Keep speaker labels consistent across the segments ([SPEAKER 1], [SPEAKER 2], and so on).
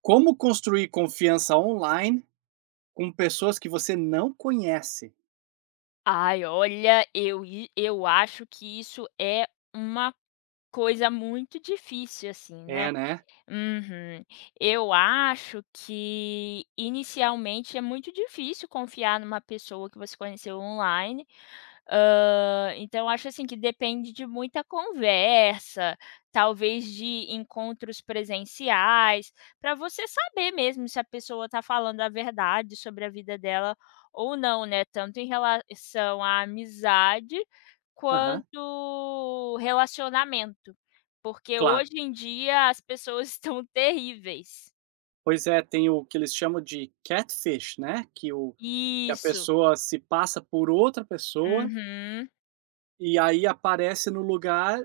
[SPEAKER 1] Como construir confiança online com pessoas que você não conhece?
[SPEAKER 2] Ai, olha, eu acho que isso é uma coisa muito difícil, assim, né.
[SPEAKER 1] É, né?
[SPEAKER 2] Uhum. Eu acho que inicialmente é muito difícil confiar numa pessoa que você conheceu online. Então eu acho assim que depende de muita conversa, talvez de encontros presenciais, para você saber mesmo se a pessoa está falando a verdade sobre a vida dela ou não, né, tanto em relação à amizade
[SPEAKER 1] Aham,
[SPEAKER 2] quanto relacionamento. Porque
[SPEAKER 1] claro.
[SPEAKER 2] hoje em dia as pessoas estão terríveis.
[SPEAKER 1] Pois é, tem o que eles chamam de catfish, né? Que a
[SPEAKER 2] Isso.
[SPEAKER 1] pessoa se passa por outra pessoa
[SPEAKER 2] Uhum.
[SPEAKER 1] e aí aparece no lugar.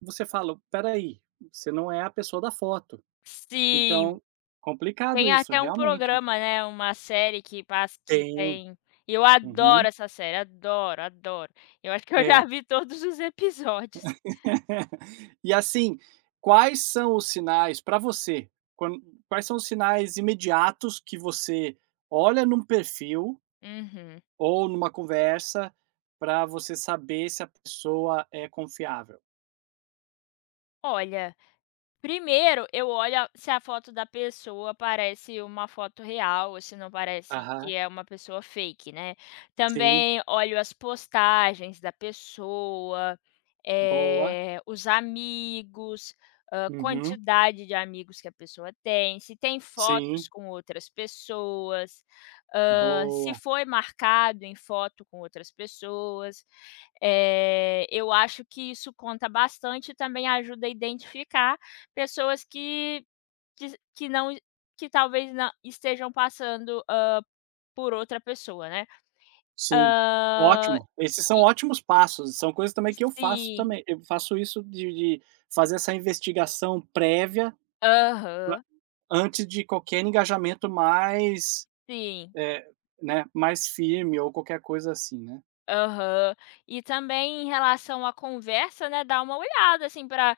[SPEAKER 1] Você fala: peraí, você não é a pessoa da foto.
[SPEAKER 2] Sim.
[SPEAKER 1] Então, complicado
[SPEAKER 2] Tem
[SPEAKER 1] isso,
[SPEAKER 2] até um
[SPEAKER 1] realmente.
[SPEAKER 2] programa, né, uma série que passa que
[SPEAKER 1] Tem.
[SPEAKER 2] tem eu
[SPEAKER 1] Uhum.
[SPEAKER 2] adoro essa série, adoro, adoro. Eu acho que eu já
[SPEAKER 1] É.
[SPEAKER 2] vi todos os episódios.
[SPEAKER 1] E assim, quais são os sinais para você, quan quais são os sinais imediatos que você olha num perfil
[SPEAKER 2] Uhum.
[SPEAKER 1] ou numa conversa para você saber se a pessoa é confiável?
[SPEAKER 2] Olha, primeiro eu olho a se a foto da pessoa parece uma foto real ou se não parece que
[SPEAKER 1] Aham,
[SPEAKER 2] é uma pessoa fake, né.
[SPEAKER 1] sim,
[SPEAKER 2] Também olho as postagens da pessoa,
[SPEAKER 1] boa.
[SPEAKER 2] os amigos, a
[SPEAKER 1] Uhum,
[SPEAKER 2] quantidade de amigos que a pessoa tem, se tem fotos
[SPEAKER 1] sim,
[SPEAKER 2] com outras pessoas, se
[SPEAKER 1] boa,
[SPEAKER 2] foi marcado em foto com outras pessoas. Eu acho que isso conta bastante e também ajuda a identificar pessoas que não, que talvez na estejam passando, por outra pessoa, né.
[SPEAKER 1] sim,
[SPEAKER 2] Ah,
[SPEAKER 1] ótimo. Esses são
[SPEAKER 2] e
[SPEAKER 1] ótimos passos, são coisas também que eu faço
[SPEAKER 2] sim,
[SPEAKER 1] também. Eu faço isso de fazer essa investigação prévia
[SPEAKER 2] aham,
[SPEAKER 1] antes de qualquer engajamento mais,
[SPEAKER 2] sim,
[SPEAKER 1] eh, né, mais firme ou qualquer coisa assim, né.
[SPEAKER 2] aham. E também em relação à conversa, né, dá uma olhada, assim, para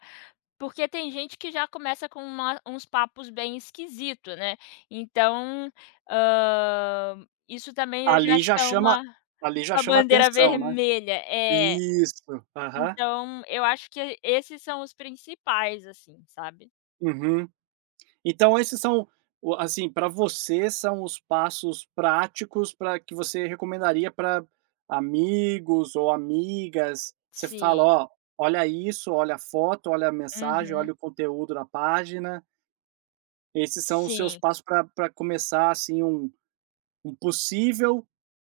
[SPEAKER 2] porque tem gente que já começa com uma uns papos bem esquisitos, né. Então, isso também eu já
[SPEAKER 1] Ali
[SPEAKER 2] acho
[SPEAKER 1] já
[SPEAKER 2] que é
[SPEAKER 1] chama
[SPEAKER 2] uma
[SPEAKER 1] Ali já
[SPEAKER 2] uma
[SPEAKER 1] chama
[SPEAKER 2] bandeira
[SPEAKER 1] atenção, né.
[SPEAKER 2] vermelha. É.
[SPEAKER 1] Isso. Aham.
[SPEAKER 2] Então, eu acho que esses são os principais, assim, sabe.
[SPEAKER 1] Uhum. Então esses são o assim, para você são os passos práticos para que você recomendaria para amigos ou amigas, você fala:
[SPEAKER 2] Sim.
[SPEAKER 1] "Ó, olha isso, olha a foto, olha a mensagem,
[SPEAKER 2] Uhum.
[SPEAKER 1] olha o conteúdo da página". Esses são os seus
[SPEAKER 2] Sim,
[SPEAKER 1] passos para pra começar, assim, um Um possível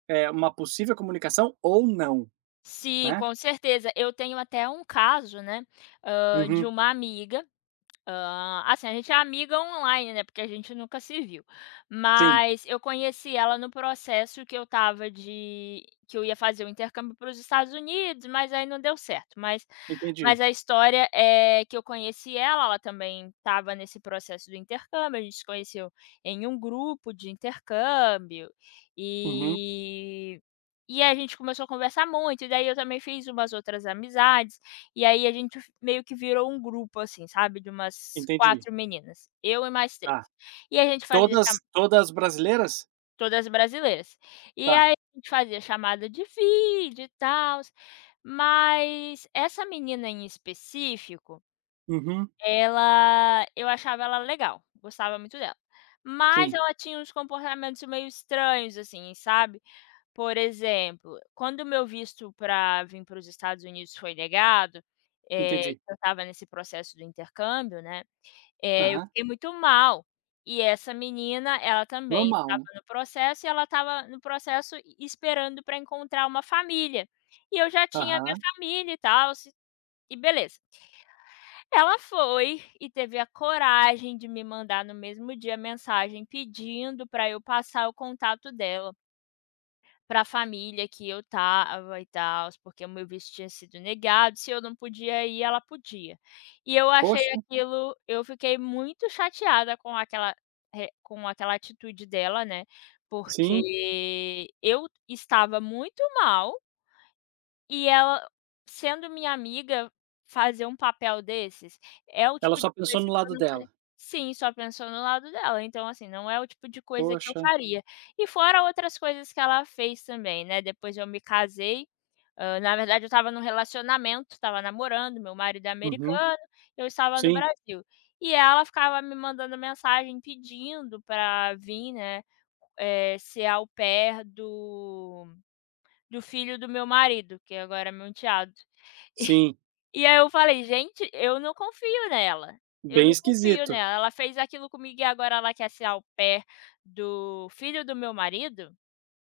[SPEAKER 1] uma possível comunicação ou não,
[SPEAKER 2] sim,
[SPEAKER 1] né.
[SPEAKER 2] com certeza. Eu tenho até um caso, né, de
[SPEAKER 1] Uhum.
[SPEAKER 2] uma amiga. Assim, a gente é amiga online, né, porque a gente nunca se viu.
[SPEAKER 1] Sim,
[SPEAKER 2] Mas eu conheci ela no processo que eu tava de que eu ia fazer o intercâmbio para os Estados Unidos, mas aí não deu certo. Mas
[SPEAKER 1] entendi.
[SPEAKER 2] a história é que eu conheci ela, ela também estava nesse processo do intercâmbio, a gente se conheceu em um grupo de intercâmbio,
[SPEAKER 1] Uhum.
[SPEAKER 2] e e a gente começou a conversar muito, e daí eu também fiz umas outras amizades. E aí a gente f meio que virou um grupo, assim, sabe, de umas
[SPEAKER 1] Entendi.
[SPEAKER 2] 4 meninas, eu e mais três.
[SPEAKER 1] Tá.
[SPEAKER 2] E a gente fazia
[SPEAKER 1] Todas
[SPEAKER 2] chama
[SPEAKER 1] todas brasileiras?
[SPEAKER 2] Todas brasileiras. E
[SPEAKER 1] Tá.
[SPEAKER 2] aí a gente fazia chamada de vídeo e tal, mas essa menina em específico,
[SPEAKER 1] Uhum.
[SPEAKER 2] ela, eu achava ela legal, gostava muito dela, mas
[SPEAKER 1] Sim,
[SPEAKER 2] ela tinha uns comportamentos meio estranhos, assim, sabe. Por exemplo, quando o meu visto para vir para os Estados Unidos foi negado,
[SPEAKER 1] entendi.
[SPEAKER 2] eu estava nesse processo do intercâmbio, né, eu
[SPEAKER 1] Aham.
[SPEAKER 2] fiquei muito mal. E essa menina, ela também
[SPEAKER 1] Normal,
[SPEAKER 2] estava
[SPEAKER 1] né.
[SPEAKER 2] no processo, e ela estava no processo e esperando para encontrar uma família. E eu já tinha minha
[SPEAKER 1] Aham.
[SPEAKER 2] família e tals, e beleza. Ela foi e teve a coragem de me mandar no mesmo dia mensagem pedindo para eu passar o contato dela para a família que eu tava e tal, porque o meu visto tinha sido negado, se eu não podia ir, ela podia. E eu achei
[SPEAKER 1] Poxa,
[SPEAKER 2] aquilo, eu fiquei muito chateada com aquela re com aquela atitude dela, né,
[SPEAKER 1] sim.
[SPEAKER 2] porque eu estava muito mal e ela, sendo minha amiga, fazer um papel desses, é o
[SPEAKER 1] Ela
[SPEAKER 2] tipo de
[SPEAKER 1] só pensou
[SPEAKER 2] coisa
[SPEAKER 1] no
[SPEAKER 2] que eu
[SPEAKER 1] lado
[SPEAKER 2] não faria.
[SPEAKER 1] dela.
[SPEAKER 2] Sim, só pensou no lado dela, então, assim, não é o tipo de coisa que eu
[SPEAKER 1] Poxa.
[SPEAKER 2] faria. E fora outras coisas que ela fez também, né, depois eu me casei, na verdade eu estava num relacionamento, estava namorando, meu marido é
[SPEAKER 1] Uhum.
[SPEAKER 2] americano, eu estava no
[SPEAKER 1] Sim,
[SPEAKER 2] Brasil. E ela ficava me mandando mensagem pedindo para vir, né, ser au pair do filho do meu marido, que agora é meu enteado.
[SPEAKER 1] sim.
[SPEAKER 2] E aí eu falei: "Gente, eu não confio nela, eu
[SPEAKER 1] Bem
[SPEAKER 2] não confio
[SPEAKER 1] esquisito.
[SPEAKER 2] nela, ela fez aquilo comigo e agora ela quer ser ao pé do filho do meu marido?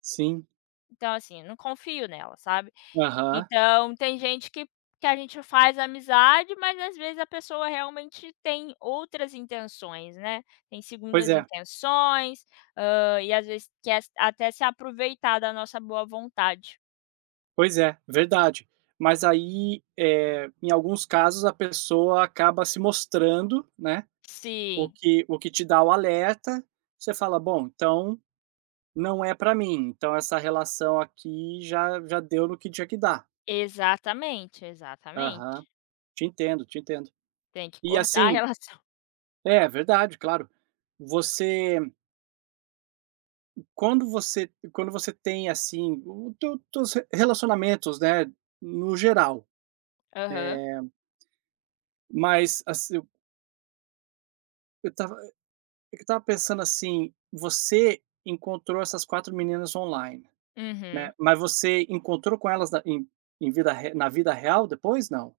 [SPEAKER 1] Sim.
[SPEAKER 2] Então, assim, não confio nela", sabe.
[SPEAKER 1] Aham.
[SPEAKER 2] Então tem gente que a gente faz amizade, mas às vezes a pessoa realmente tem outras intenções, né, tem
[SPEAKER 1] Pois
[SPEAKER 2] segundas
[SPEAKER 1] é,
[SPEAKER 2] intenções, e às vezes quer até se aproveitar da nossa boa vontade.
[SPEAKER 1] Pois é, verdade. Mas aí, em alguns casos a pessoa acaba se mostrando, né. O
[SPEAKER 2] Sim,
[SPEAKER 1] que te dá o alerta, você fala: "Bom, então não é para mim, então essa relação aqui já deu no que tinha que dar".
[SPEAKER 2] exatamente, exatamente.
[SPEAKER 1] Aham, te entendo.
[SPEAKER 2] Tem que
[SPEAKER 1] E
[SPEAKER 2] cortar a
[SPEAKER 1] assim
[SPEAKER 2] relação.
[SPEAKER 1] é verdade, claro. Você quando você tem, assim, os teus relacionamentos, né, no geral,
[SPEAKER 2] Aham.
[SPEAKER 1] mas assim, eu tava eu tava pensando assim, você encontrou essas 4 meninas online. Né,
[SPEAKER 2] Uhum.
[SPEAKER 1] mas você encontrou com elas na em em vida re na vida real depois, não?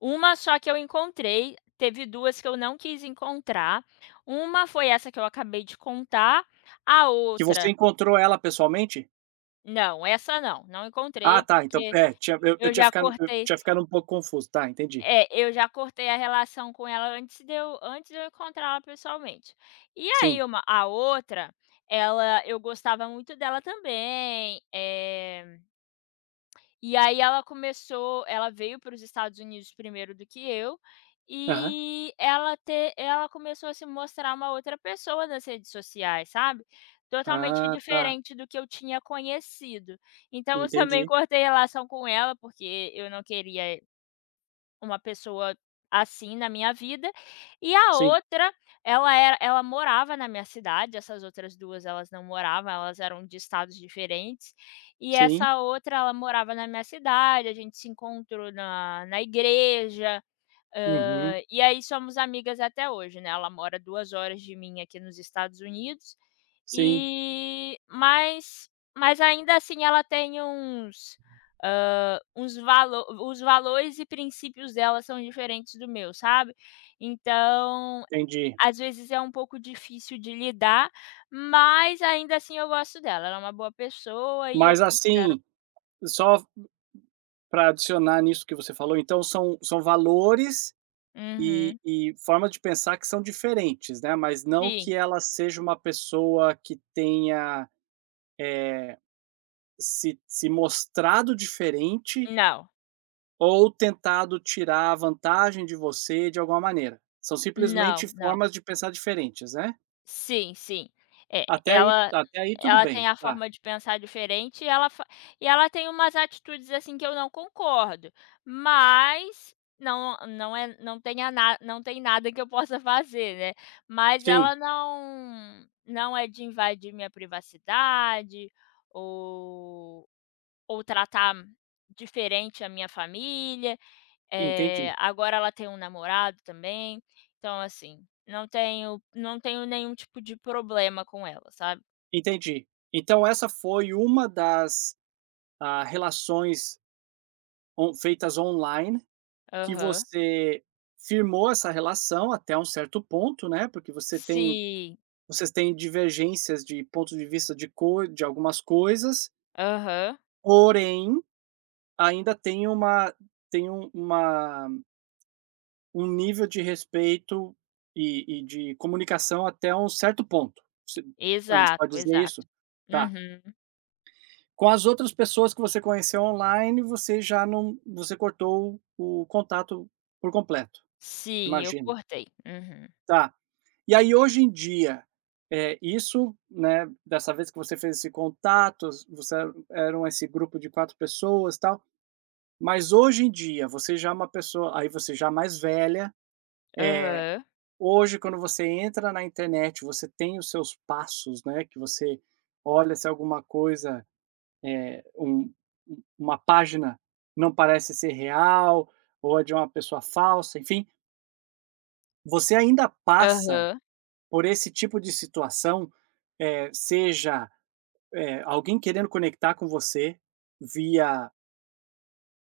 [SPEAKER 2] Uma só que eu encontrei, teve 2 que eu não quis encontrar. Uma foi essa que eu acabei de contar, a
[SPEAKER 1] Que você
[SPEAKER 2] outra
[SPEAKER 1] encontrou ela pessoalmente?
[SPEAKER 2] não, essa não, não
[SPEAKER 1] Ah
[SPEAKER 2] encontrei,
[SPEAKER 1] tá, então
[SPEAKER 2] porque
[SPEAKER 1] é, tinha eu
[SPEAKER 2] eu já
[SPEAKER 1] eu
[SPEAKER 2] cortei
[SPEAKER 1] tinha ficado um pouco confuso, tá, entendi.
[SPEAKER 2] eu já cortei a relação com ela antes de eu encontrar ela pessoalmente. E aí
[SPEAKER 1] Sim.
[SPEAKER 2] uma a outra, ela, eu gostava muito dela também. E aí ela veio para os Estados Unidos primeiro do que eu,
[SPEAKER 1] Aham.
[SPEAKER 2] e ela começou a se mostrar uma outra pessoa nas redes sociais, sabe, totalmente
[SPEAKER 1] Ah tá,
[SPEAKER 2] diferente do que eu tinha conhecido. Então eu também
[SPEAKER 1] entendi.
[SPEAKER 2] cortei relação com ela, porque eu não queria uma pessoa assim na minha vida, e a
[SPEAKER 1] Sim,
[SPEAKER 2] outra, ela morava na minha cidade, essas outras 2 elas não moravam, elas eram de estados diferentes, e
[SPEAKER 1] sim.
[SPEAKER 2] essa outra ela morava na minha cidade, a gente se encontrou na igreja.
[SPEAKER 1] Uhum.
[SPEAKER 2] E aí somos amigas até hoje, né, ela mora 2 horas de mim aqui nos Estados Unidos,
[SPEAKER 1] Sim,
[SPEAKER 2] e mas ainda assim ela tem uns, hã, uns valo os valores e princípios dela são diferentes do meu, sabe. Então,
[SPEAKER 1] entendi.
[SPEAKER 2] às vezes é um pouco difícil de lidar, mas ainda assim eu gosto dela, ela é uma boa pessoa e eu
[SPEAKER 1] Mas
[SPEAKER 2] considero.
[SPEAKER 1] assim, só para adicionar nisso que você falou, então são valores
[SPEAKER 2] Uhum.
[SPEAKER 1] e formas de pensar que são diferentes, né, mas não
[SPEAKER 2] Sim.
[SPEAKER 1] que ela seja uma pessoa que tenha se mostrado diferente
[SPEAKER 2] Não,
[SPEAKER 1] ou tentado tirar a vantagem de você de alguma maneira. São simplesmente
[SPEAKER 2] não, não.
[SPEAKER 1] formas de pensar diferentes, né?
[SPEAKER 2] Sim, sim. É, ela
[SPEAKER 1] Até aí tudo
[SPEAKER 2] ela tem
[SPEAKER 1] bem,
[SPEAKER 2] a
[SPEAKER 1] tá.
[SPEAKER 2] forma de pensar diferente e ela fa e ela tem umas atitudes, assim, que eu não concordo, mas não não é não tenha na não tem nada que eu possa fazer, né. Mas
[SPEAKER 1] Sim,
[SPEAKER 2] ela não é de invadir minha privacidade ou ou tratar diferente a minha família.
[SPEAKER 1] entendi,
[SPEAKER 2] Agora ela tem um namorado também, então, assim, não tenho nenhum tipo de problema com ela, sabe.
[SPEAKER 1] entendi. Então essa foi uma das, ah, relações on feitas online que
[SPEAKER 2] Aham.
[SPEAKER 1] você firmou essa relação até um certo ponto, né, porque
[SPEAKER 2] Sim.
[SPEAKER 1] vocês têm divergências de ponto de vista de cor de algumas coisas,
[SPEAKER 2] Aham.
[SPEAKER 1] porém Ainda tem um uma um nível de respeito e de comunicação até um certo ponto. Se a gente pode
[SPEAKER 2] Exato,
[SPEAKER 1] dizer
[SPEAKER 2] exato.
[SPEAKER 1] isso? Tá.
[SPEAKER 2] Uhum.
[SPEAKER 1] Com as outras pessoas que você conheceu online, você já não você cortou o contato por completo,
[SPEAKER 2] Sim, eu
[SPEAKER 1] imagino.
[SPEAKER 2] cortei. Uhum.
[SPEAKER 1] Tá. E aí hoje em dia, é isso, né, dessa vez que você fez esse contato, você eram esse grupo de 4 pessoas, tal. Mas hoje em dia, você já é uma pessoa aí você já é mais velha,
[SPEAKER 2] Aham.
[SPEAKER 1] hoje quando você entra na internet, você tem os seus passos, né, que você olha se alguma coisa, um uma página não parece ser real, ou é de uma pessoa falsa, enfim, você ainda passa
[SPEAKER 2] Aham.
[SPEAKER 1] por esse tipo de situação, seja, alguém querendo conectar com você via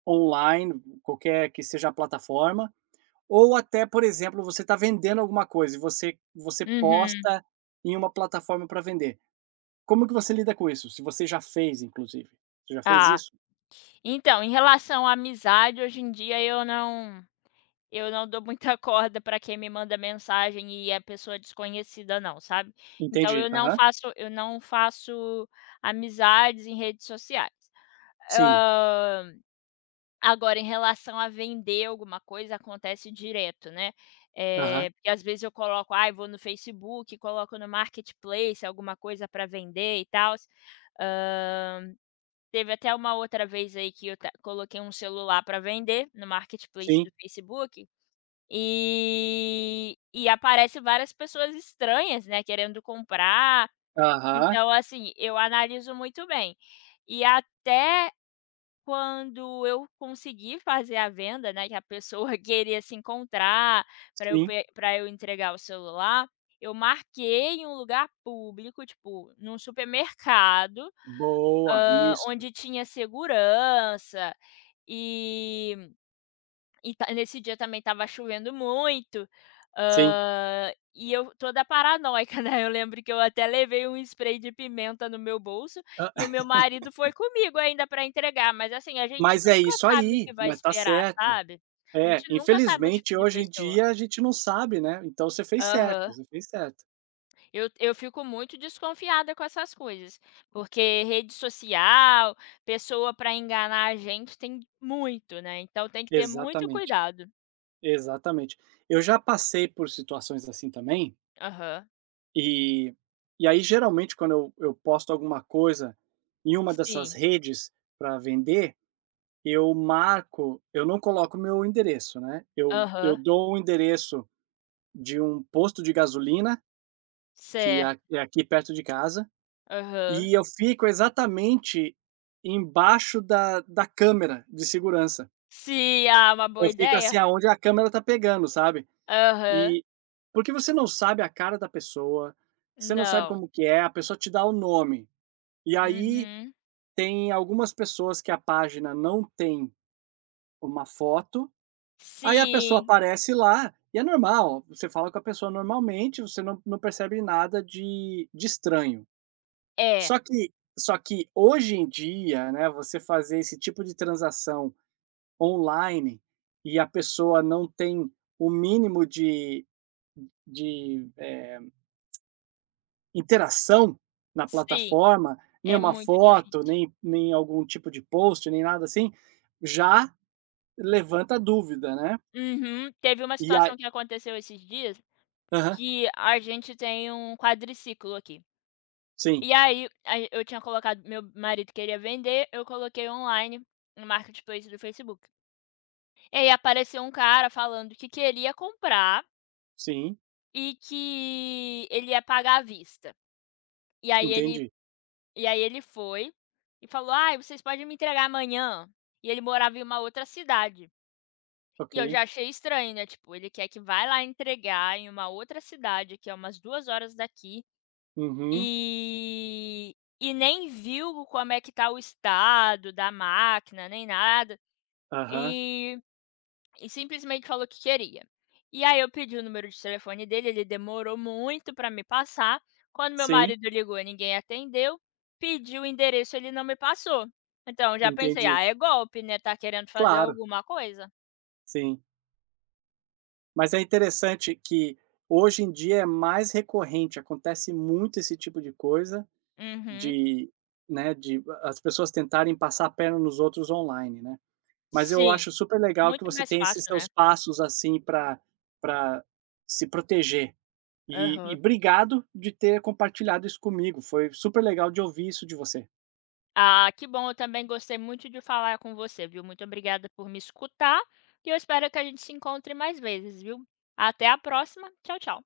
[SPEAKER 1] online, qualquer que seja a plataforma. Ou até, por exemplo, você está vendendo alguma coisa e você
[SPEAKER 2] Uhum.
[SPEAKER 1] posta em uma plataforma para vender. Como que você lida com isso? Se você já fez, inclusive. Você já fez
[SPEAKER 2] Ah,
[SPEAKER 1] isso?
[SPEAKER 2] então, em relação à amizade, hoje em dia eu não dou muita corda para quem me manda mensagem e é pessoa desconhecida não, sabe. Então
[SPEAKER 1] Entendi. Aham.
[SPEAKER 2] eu não faço amizades em redes sociais.
[SPEAKER 1] Sim.
[SPEAKER 2] Hã, Agora em relação a vender alguma coisa, acontece direto, né.
[SPEAKER 1] Aham.
[SPEAKER 2] Porque às vezes eu coloco, ai, vou no Facebook, coloco no marketplace alguma coisa para vender e tals. Hã, Teve até uma outra vez aí que eu ta coloquei um celular para vender no marketplace do
[SPEAKER 1] Sim.
[SPEAKER 2] Facebook, e aparece várias pessoas estranhas, né, querendo comprar.
[SPEAKER 1] Aham.
[SPEAKER 2] Então, assim, eu analiso muito bem. E até quando eu consegui fazer a venda, né, que a pessoa queria se encontrar para eu
[SPEAKER 1] Sim.
[SPEAKER 2] pe pra eu entregar o celular, eu marquei em um lugar público, tipo, num supermercado,
[SPEAKER 1] Boa, isso.
[SPEAKER 2] onde tinha segurança, e e ta nesse dia também estava chovendo muito,
[SPEAKER 1] Sim.
[SPEAKER 2] e eu toda paranoica, né, eu lembro que eu até levei um spray de pimenta no meu bolso, e
[SPEAKER 1] Hã.
[SPEAKER 2] o meu marido foi comigo ainda para entregar, mas assim, a gente
[SPEAKER 1] Mas é
[SPEAKER 2] nunca
[SPEAKER 1] isso
[SPEAKER 2] sabe o
[SPEAKER 1] aí,
[SPEAKER 2] que vai
[SPEAKER 1] mas tá
[SPEAKER 2] esperar,
[SPEAKER 1] certo.
[SPEAKER 2] sabe. A
[SPEAKER 1] É,
[SPEAKER 2] gente nunca sabe o tipo
[SPEAKER 1] infelizmente
[SPEAKER 2] de
[SPEAKER 1] hoje em
[SPEAKER 2] pessoa.
[SPEAKER 1] dia a gente não sabe, né, então
[SPEAKER 2] Aham.
[SPEAKER 1] você fez certo.
[SPEAKER 2] Eu fico muito desconfiada com essas coisas, porque rede social, pessoa para enganar a gente tem muito, né, então tem que ter muito
[SPEAKER 1] Exatamente,
[SPEAKER 2] cuidado.
[SPEAKER 1] exatamente. Eu já passei por situações assim também.
[SPEAKER 2] Aham.
[SPEAKER 1] E e aí, geralmente, quando eu posto alguma coisa em uma dessas
[SPEAKER 2] Sim.
[SPEAKER 1] redes para vender, eu não coloco meu endereço, né, eu
[SPEAKER 2] Aham,
[SPEAKER 1] dou o endereço de um posto de gasolina, que é
[SPEAKER 2] certo,
[SPEAKER 1] é aqui perto de casa,
[SPEAKER 2] aham.
[SPEAKER 1] e eu fico exatamente embaixo da câmera de segurança.
[SPEAKER 2] Se ah, uma boa
[SPEAKER 1] Eu fico, assim,
[SPEAKER 2] ideia?
[SPEAKER 1] aonde a câmera tá pegando, sabe.
[SPEAKER 2] Aham,
[SPEAKER 1] E porque você não sabe a cara da pessoa, você não sabe
[SPEAKER 2] não.
[SPEAKER 1] como que é, a pessoa te dá o nome. E aí
[SPEAKER 2] Uhum.
[SPEAKER 1] tem algumas pessoas que a página não tem uma foto, aí a pessoa
[SPEAKER 2] Sim,
[SPEAKER 1] aparece lá e é normal, você fala com a pessoa normalmente, você não percebe nada de estranho.
[SPEAKER 2] é,
[SPEAKER 1] Só que Só que hoje em dia, né, você fazer esse tipo de transação online e a pessoa não tem o mínimo de, interação na
[SPEAKER 2] sim,
[SPEAKER 1] plataforma, nem
[SPEAKER 2] é
[SPEAKER 1] uma
[SPEAKER 2] muito
[SPEAKER 1] foto,
[SPEAKER 2] difícil.
[SPEAKER 1] nem algum tipo de post, nem nada assim, já Levanta dúvida, né.
[SPEAKER 2] Uhum. Teve uma
[SPEAKER 1] E
[SPEAKER 2] situação
[SPEAKER 1] aí
[SPEAKER 2] que aconteceu esses dias,
[SPEAKER 1] aham.
[SPEAKER 2] que a gente tem um quadriciclo aqui.
[SPEAKER 1] Sim,
[SPEAKER 2] E aí, eu tinha colocado meu marido queria vender, eu coloquei online no marketplace do Facebook. E aí apareceu um cara falando que queria comprar
[SPEAKER 1] sim,
[SPEAKER 2] e que ele ia pagar à vista. E aí ele
[SPEAKER 1] entendi.
[SPEAKER 2] E aí ele foi e falou: "Ai, vocês podem me entregar amanhã". E ele morava em uma outra cidade.
[SPEAKER 1] Ok.
[SPEAKER 2] E eu já achei estranho, né, tipo, ele quer que vá lá entregar em uma outra cidade, que é umas 2 horas daqui,
[SPEAKER 1] Uhum.
[SPEAKER 2] e nem viu como é que tá o estado da máquina, nem nada.
[SPEAKER 1] Aham.
[SPEAKER 2] E e simplesmente falou que queria. E aí eu pedi o número de telefone dele, ele demorou muito para me passar. Quando meu
[SPEAKER 1] Sim,
[SPEAKER 2] marido ligou, ninguém atendeu. Pedi o endereço, ele não me passou. Então já pensei:
[SPEAKER 1] entendi.
[SPEAKER 2] "Ah, é golpe, né, tá querendo fazer
[SPEAKER 1] Claro,
[SPEAKER 2] alguma coisa".
[SPEAKER 1] sim. Mas é interessante que hoje em dia é mais recorrente, acontece muito esse tipo de coisa
[SPEAKER 2] Uhum.
[SPEAKER 1] de, né, de as pessoas tentarem passar a perna nos outros online, né. Mas eu
[SPEAKER 2] Sim,
[SPEAKER 1] acho super legal que
[SPEAKER 2] muito
[SPEAKER 1] você
[SPEAKER 2] mais
[SPEAKER 1] tem esses
[SPEAKER 2] fácil, né.
[SPEAKER 1] seus passos, assim, para para se proteger. E
[SPEAKER 2] Aham.
[SPEAKER 1] obrigado de ter compartilhado isso comigo, foi super legal de ouvir isso de você.
[SPEAKER 2] Ah, que bom, eu também gostei muito de falar com você, viu. Muito obrigada por me escutar e eu espero que a gente se encontre mais vezes, viu. Até a próxima. Tchau, tchau.